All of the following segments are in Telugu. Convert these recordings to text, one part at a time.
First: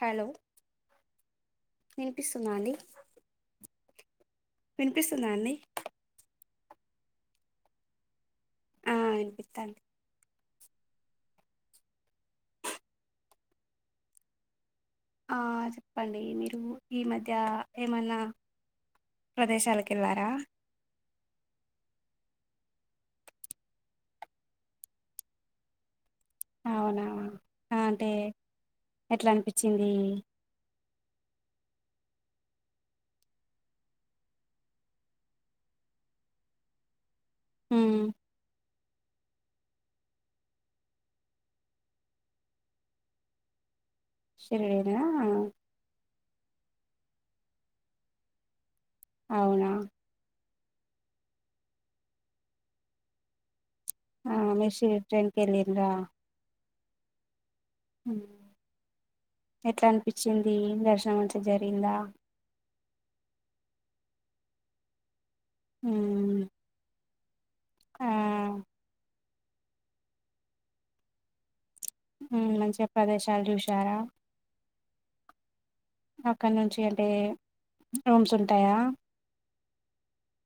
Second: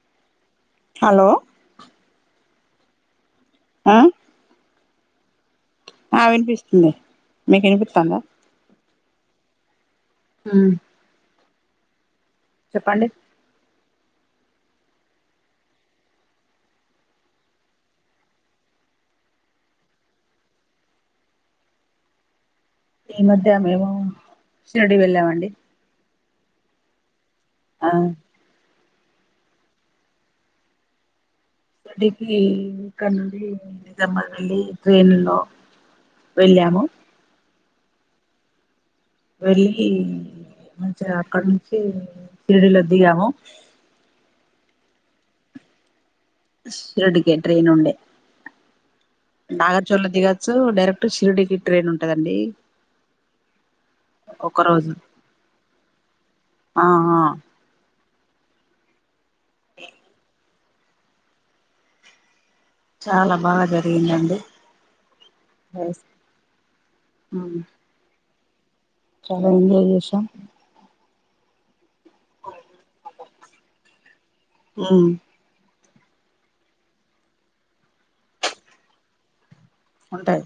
హలో హలో వినిపిస్తుందా అండి ఆ వినుపిస్తుందా అండీ నిపిస్తుంది మీ కినిపిత్తందా ఆ వినిపిత్తంది ఉం చెప్పండి చెప్పండి మీరు ఈ మధ్య ఏమన్నా ప్రదేశాలకు వెళ్ళారా ఈ మధ్య మేము శిరిడి వెళ్ళామండి అవునా అ ఆ అంటే ఎట్లా అనిపిచింది షిరిడికి ఇక్కనుండి నిజాబాద్ వెల్లి ట్రైన్ లో వెళ్ళాము ఉం వెళ్ళి మంచిగా అక్కడ నుంచి శిరిడీల దిగాము షిరిడి నా షిరిడి కే ట్రెైన్ ఉండే అవునా నాగా చొల్లే దిగద్ సు డైరెక్ట్ షిరిడికి ట్రైన్ ఉంటదండి ఆ ఒక మేషి రోజు ట్రైన్ కెళ్లిండ్రా ఆ హ ఉం ఎట్లా అనిపించింది దర్శనం మంచిగ జరిగిందా చాలా బాగా జరిగిందండి వైస్ ఉమ్ అవునా ఆ చాలా ఎంజాయ్ చేసాం ఉం మంచిగా ప్రదేశాలు చూసారా ఉం అక్కడ నుంచి అంటే రూమ్స్ ఉంటాయా ఉంటయి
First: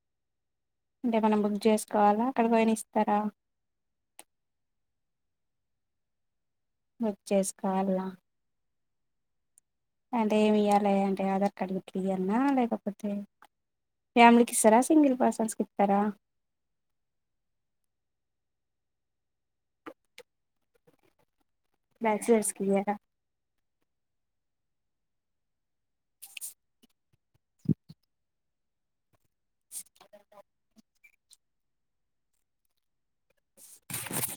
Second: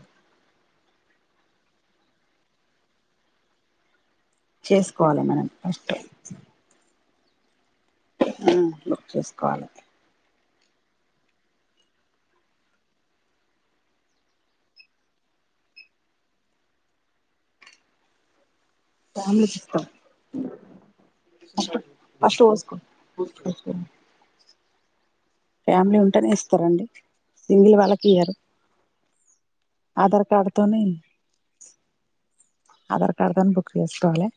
అంటే మనం బుక్ చేసుకోవాలా అక్కడ పోయిన ఇస్తారా చేసుకోవాలే మనం ఫస్ట్ బుక్ చేేస్ ఆ చేసుకోవాలే అంటే ఏమి ఇయ్యాలే అంటే ఆధార్ కార్డ్ గిట్లియన్నా లేకపోతే ఫ్యామిలీకి ఇస్తారా సింగిల్ పర్సన్స్కి ఇత్తరా ఫ్యామిలీకి ఇస్తాం ఫస్ట్ బ్యాచిలర్స్ కి పోసుకో ఇయ్యారా ఫ్యామిలీ ఉంటేనే ఇస్తారండి సింగిల్ వాళ్ళకి ఇయ్యరు ఆధార్ కార్డ్ తోని ఆధార్ కార్డ్ తోని బుక్ చేసుకోవాలే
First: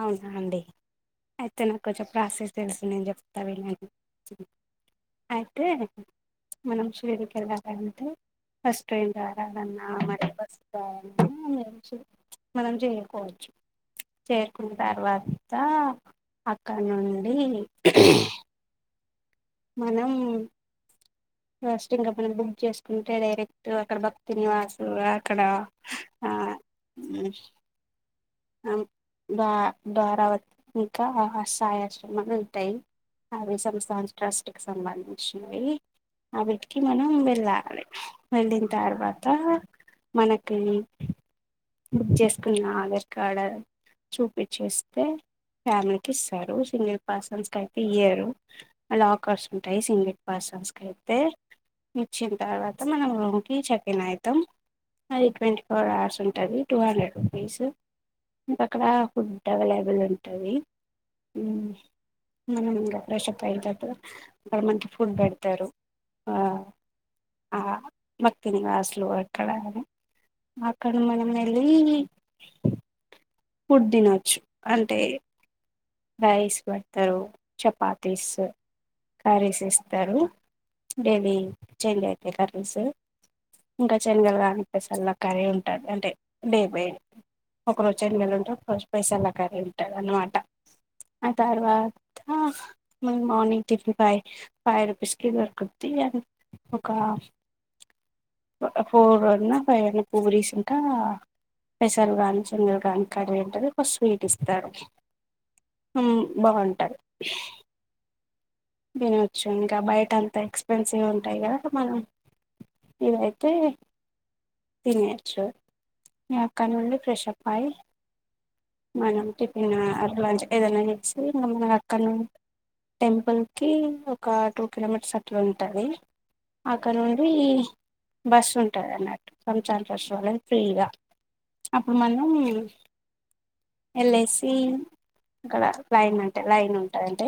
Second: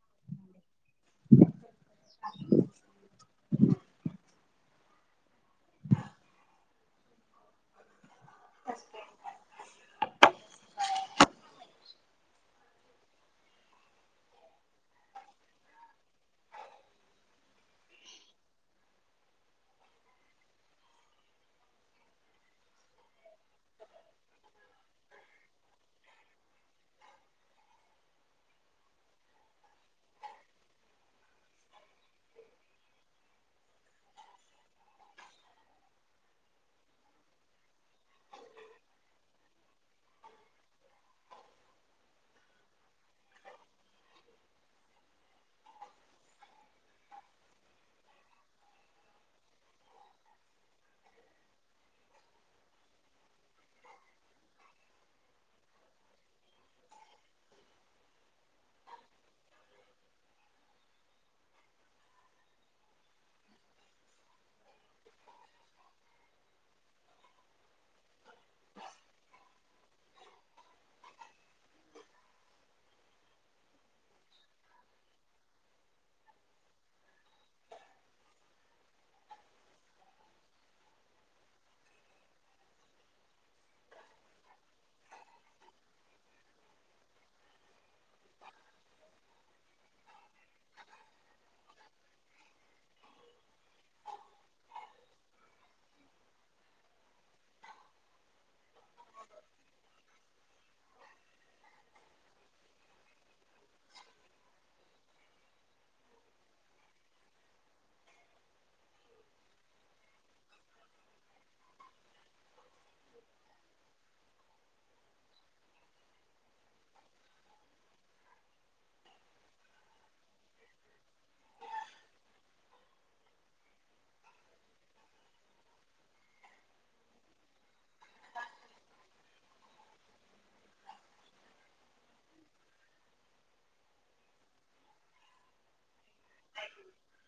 అవునా అండి అయితే నాకు కొంచెం ప్రాసెస్ తెలుసు నేను చెప్తా వినండి అయితే మనం షిర్డీ కి వెళ్ళాలంటే ఫస్ట్ ట్రైన్ ద్వారా అయినా [unintelligible] మనం చేయకపోవచ్చు చేరుకున్న తర్వాత అక్కడ నుండి మనం ఫస్ట్ ఇంకా మనం బుక్ చేసుకుంటే డైరెక్ట్ అక్కడ భక్తి నివాసు అక్కడ ఆ ఉ ఆమ్ ద ద్వారా వాతి నంక సాయి ఆశ్రమాలు ఉంటాయి అవి సంస్థా న ట్రస్ట్ కు సంబంధించినవి అవిటికి మనం వెళ్ళాలి వెళ్ళిన తర్వాత మనకి బుక్ చేసుకున్న ఆధార్ కార్డ్ చూపిచ్చేస్తే ఫ్యామిలీకి ఇస్తారు సింగిల్ పర్సన్స్ కి అయితే ఇయ్యరు లాకర్స్ ఉంటాయి సింగిల్ పర్సన్స్ కి అయితే ఇచ్చిన తర్వాత మనం రూమ్ కి చెక్ ఇన్ అయితాం అది ట్వంటీ ఫోర్ అవర్స్ ఉన్ ఉంటది టూ హండ్రెడ్ రూపీస్ ఇంక అక్కడ ఫుడ్ అవైలబుల్ ఉంటది యూ మనం ఇంకా ఫ్రెష్ అప్ అయిన తర్వాత అక్కడ మకి ఫుడ్ పెడతారు ఆ ఆ భక్తి నివాస్ లో ఎక్కడ ఆది అక్కడ మనం వెళ్లి ఫుడ్ తిన్నొచు అంతే రైస్ పెడతారు చపాతీస్ కర్రీస్ ఇస్తారు డైలీ చెంజ్ అయితాయి కర్రీస్ ఇంకా శనగలు కాని పెసల్ల కర్రీ ఉంటాది అంటే డే బైడే ఒక రోజు సెనగలు ఉంటే ఒక రోజు పెసల్ల కర్రీ ఉంటది అన్నమాట ఆ తర్వాత మార్నింగ్ మా టిఫెన్ ఫైవ్ ఫైవ్ రుపీస్ కి దొరుకుద్ది అండ్ ఒక్క ఫోర్ అన్న ఫైవ్ అన్న పూరిస్ ఇంకా పెసలు గాని సెనగలు కానీ కర్రీ ఉంటది ఒక స్వీట్ ఇస్తారు. ఉహ్మ్ బాగుంటది తినొచ్చు ఇంకా బయట అంత ఎక్స్పెన్సివ్ ఉంటాయి కదా మనం ఏదైతే తినేయొచ్చు ఇన్ అక్కడ నుంచి ఫ్రెష్ అప్ అయ్యి మనం టిఫిన్ యూ లంచ్ ఏదైనా ఇట్స్ మనం అక్కడ నుంచి టెంపుల్ కి ఒక్క టూ కిలోమీటర్స్ అట్ల ఉంటది అక్కడ నుండి బస్సు ఉంటది అన్నట్టు కొంచాన్ ట్రస్ట్ వాళ్ళది ఫ్రీగా అప్పుడు మనం వెళ్లేసి అక్కడ లైన్ అంటే లైన్ ఉంటాది అంటే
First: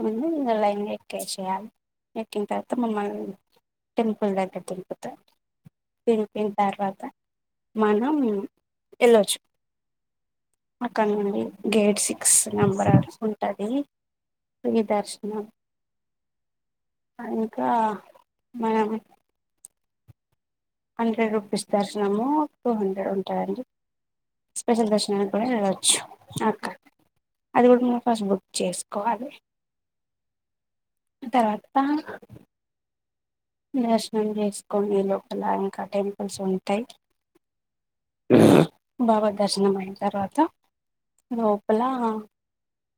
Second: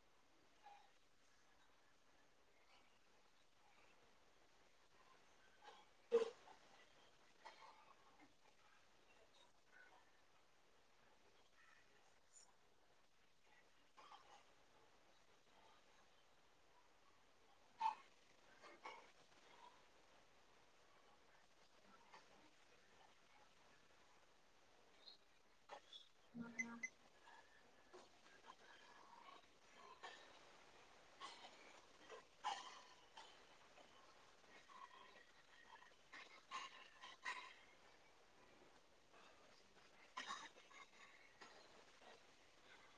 అమన్ వున్ ఇంకా లైన్ గా ఎక్కేసేయాలి ఎక్కిన తర్వాత మమ్మల్ని టెంపుల్ దగ్గర దిరుపుతారు దింపిన తర్వాత మనం వెళ్ళొచ్చు అక్కడ నుండి గేట్ సిక్స్ నంబర్ ఆ ఉంటది దర్శనం ఆ ఇంకా మనం హండ్రెడ్ రూపీస్ దర్శనము టూ హండ్రెడ్ ఉంటాయండి స్పెషల్ దర్శనం అక్కడ వెళ్లొచ్చు అక్క అది కూడా మనం ఫస్ట్ బుక్ చేసుకోవాలి తర్వాత దర్శనం చేసుకొని లోపల ఇంకా టెంపుల్స్ ఉంటాయి బాబా దర్శనం అయిన తర్వాత లోపల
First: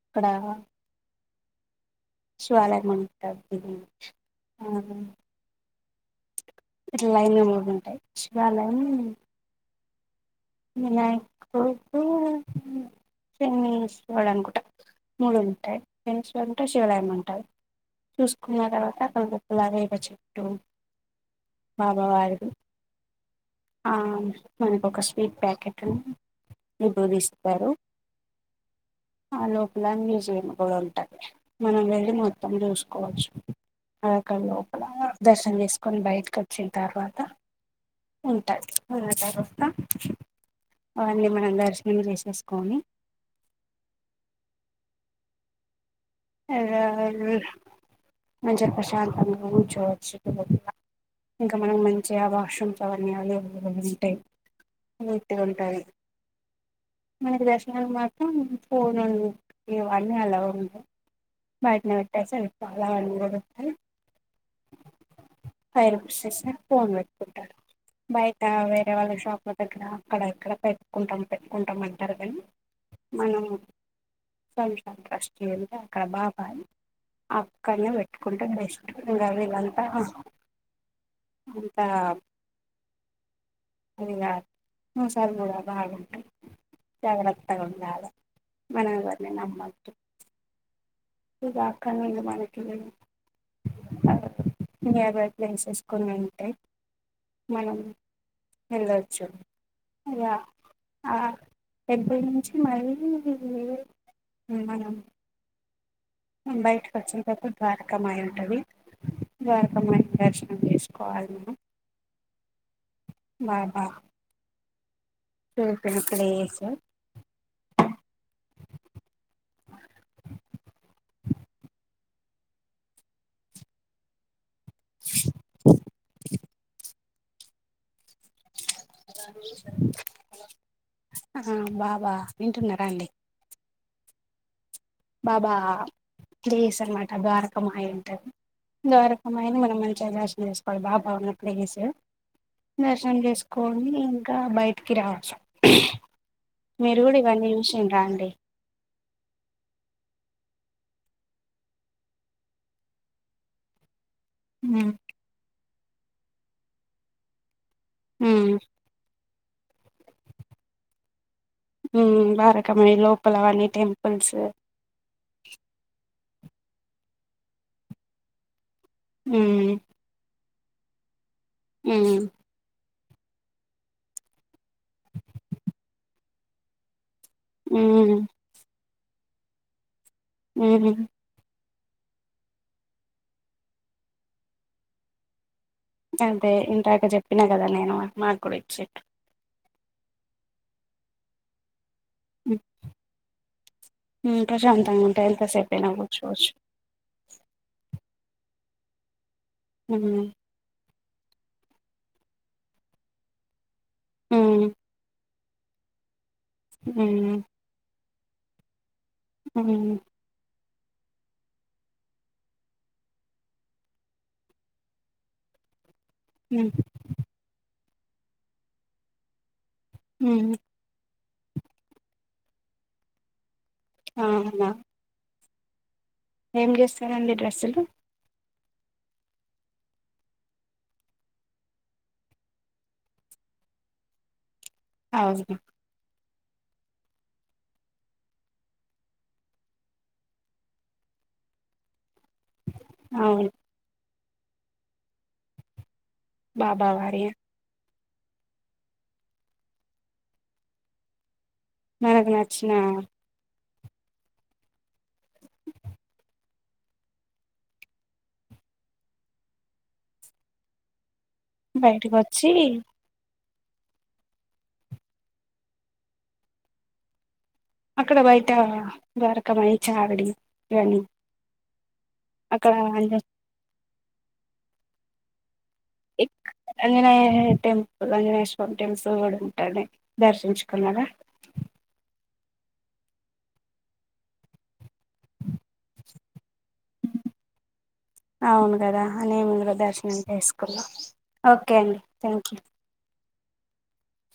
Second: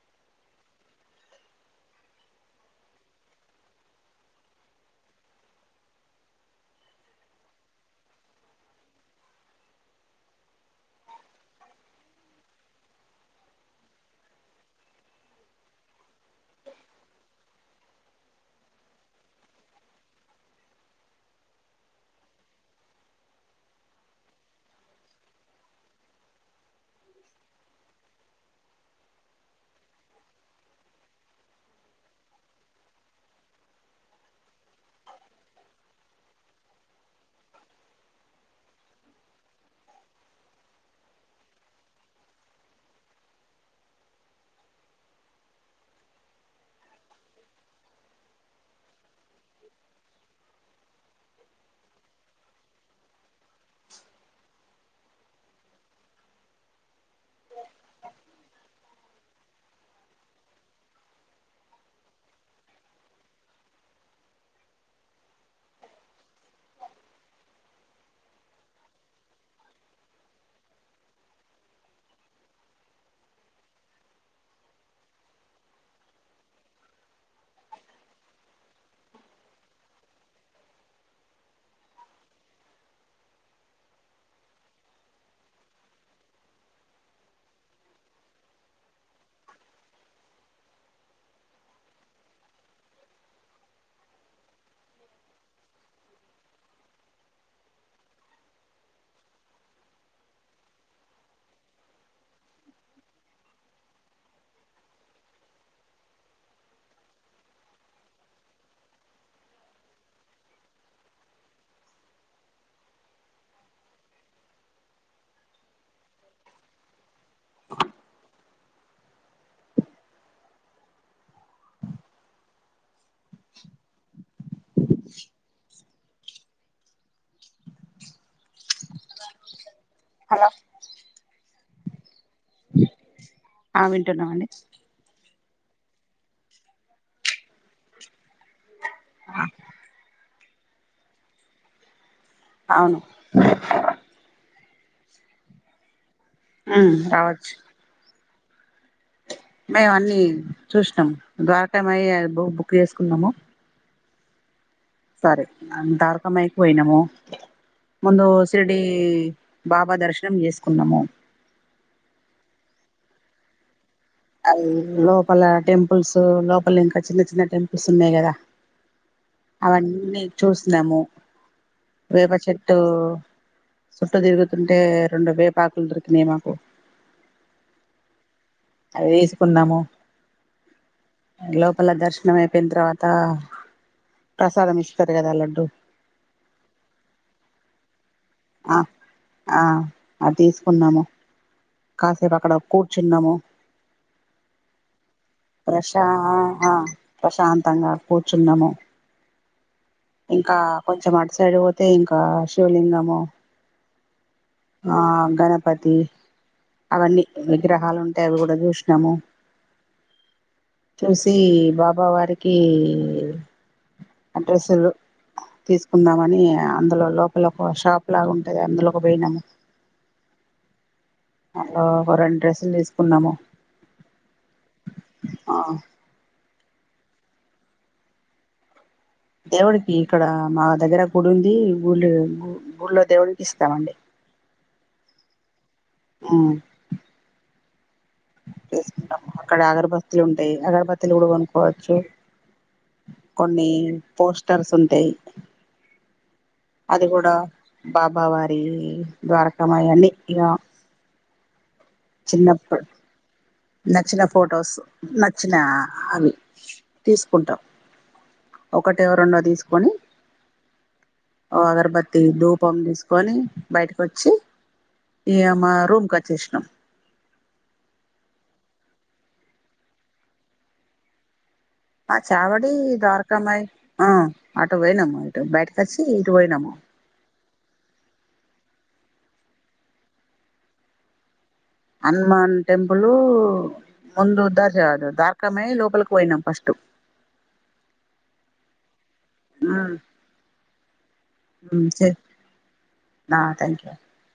అక్కడ శివాలయం ఉంటది ఆ ఇట్ల లైన్ గా మూడు ఉంటాయి శివాలయం వినాయకుడు శనీశ్వడు అనుకుంటా మూడు ఉంటాయి శనీశ్వడు ఉంటే శివాలయం అంటారు చూసుకున్న తర్వాత [unintelligible] వ చెట్టు బాబా వారి గు ఆ మనకు ఒక్క విబ్ ప్యాకెట్లను విభూది ఇస్తారు ఆ లోపల మ్యూజియం కూడా ఉంటది మనం వెళ్ళి మొత్తం చూసుకోవచ్చు అక్కడ లోపల దర్శనం చేసుకొని బయటకు వచ్చిన తర్వాత ఉంటది ఉన్న తర్వాత అవన్నీ మనం దర్శనం చేసేసుకొని మంచిగా ప్రశాంతంగా ఉంచోవచ్చు ఇంకా మనం మంచిగా వాష్రూమ్స్ అవ్వనీ అల్లో స్టై నీట్ గా ఉంటది మనకి దర్శనాలు మాత్రం పోనోలు ఇవన్నీ అల్లో ఉండవ్ బయట నే పెట్టేసి వెళ్తా వాళ్ళు కూడా ఫైవ్ రిపీస్ కి ఫోన్ పెట్టుకుంటారు బయట వేరే వాళ్ళ షాప్ లా దగ్గర అక్కడ ఇక్కడ పెట్టుకుంటాం పెట్టుకుంటాం అంటారు కానీ మనం వల్ల కాడ ట్రస్ట్ ఉండ అక్కడ బాబా అని అక్కడనే పెట్టుకుంటే బెస్ట్ ఇంకా వీళ్ళు అంతా ఇంకా అది కాదు మోసాలు కూడా బాగుంటాయి జాగ్రత్తగా ఉండాలే మనం ఎవరిని నమ్మొద్దు ఇంకా అక్కడ నుండి మనకి నియర్ బై ప్లేసెస్ కొని ఉంటే మనం వెళ్లొచ్చు ఇంకా ఆ టెంపుల్ నుంచి మరి మనం యూ బయటకు వచ్చిన తర్వాత ద్వారకమ్మయి ఉంటది ద్వారకమ్మయి దర్శనం చేసుకోవాలి మనం బా బా టో పెన్ ప్లేస్ యూ అ పదారు హలో వా వింటున్నారా అండి ఆ వింటున్నామండి బాబా ప్లేస్ అన్నమాట ద్వారకమాయి ఉంటది ద్వారకమాయి లో మనం మంచిగా దర్శనం చేసుకోవాలి బాబా ఉన్న ప్లేస్ అవును దర్శనం చేసుకొని ఇంకా బాయ్ కీరా మీరు కూడా ఇవన్నీ రావచ్చు [unintelligible] అండి మేము అన్నీ చూసినాం ద్వరకామ బుక్ చేసుకున్నాము హు సరే దార్క మకి పోయినము ముందు ఉమ్ సిరిడి బాబ దర్శనం చేసుకున్నాము [unintelligible] లోపల టెంపుల్స్ లోపల ఇంకా చిన్న చిన్న టెంపుల్స్ ఉన్నాయి కదా ఉమ్ అవన్నీ చూసినాము ఉమ్ వేపచెట్టు సుట్ట తిరుగుతుంటే రెండు వేపాకులు దొరికినాయి మాకు ఉమ్ వేసుకున్నాము ఉ లోపల దర్శనం అయిపోయిన తర్వాత ప్రసాదం ఇస్తారు కదా లడ్డు అదే ఇంతాక చెప్పిన కదా నేను ఆ మాకుడిచి ఆ అది తీసుకున్నాము కాసేపు అక్కడ కూర్చున్నాము హ్మ్ ప్రశాంతంగా ఉంటాయి ఎంతసేపైనా ప్రశా కూర్చోవచ్చు. ప్రశాంతంగ కూర్చున్నాము హ్మ్ ఇంకా కొంచెం అటు సైడు పోతే ఇంకా శివలింగము హ్మ్ ఆ గర పటి అవన్నీ విగ్రహాలు [unintelligible] హు చూసి బాబ వారికి అడ్రస్లు తీస్ కుందామని హ్మ్ అందులో లోప ఒక షాప్ ఇలాగ ఉంటది అందులో ఒక పోయినాము హు అ ఒక రెండు డ్రెస్సులు తీసుకున్నాము ఆన అ ఏం చేస్తారండి డ్రస్సులు దేవుడికి ఇక్కడ మా దగ్గర గుడి ఉంది గుళ్ళ గుళ్ళో దేవుడికి ఇస్తామండి అ ఆ చేసుకుంటాము అక్కడ అగరబత్లు ఉంటాయి అగరబత్తీలు కూడా కొనుక్కోవచ్చు అవును కొన్ని పోస్టర్స్ ఉంటాయి బాబా అది వాడి కూడా బాబావారి ద్వారకామా అన్నీ ఇక మనకు నచ్చిన చిన్నప్పుడు నచ్చిన ఫొటోస్ నచ్చిన అవి తీసుకుంటాం ఒకటో రెండో తీసుకొని ఓ బయటకు అగరబత్తి వచ్చి ధూపం తీసుకొని బయటకు వచ్చి ఈ మా రూమ్కి వచ్చేసాం అక్కడ బయట వరకంయ చారడి ఇవని ఆ చావడి ద్వార్కమయి ఆ అటు పోయినము బ అనే టెంపుల్ అనేవ కంటెమ్స్ కూడా ఉంటాడు దర్శించుకున్నాడా హనుమాన్ టెంపుల్ ముందు దదు దార్కామయ లోపలికి పోయినాం ఫస్ట్ అవును కదా నే మురు దర్శనం చేసుకున్నా ఓకే అండి థ్యాంక్ యూ ఆ థ్యాంక్ యూ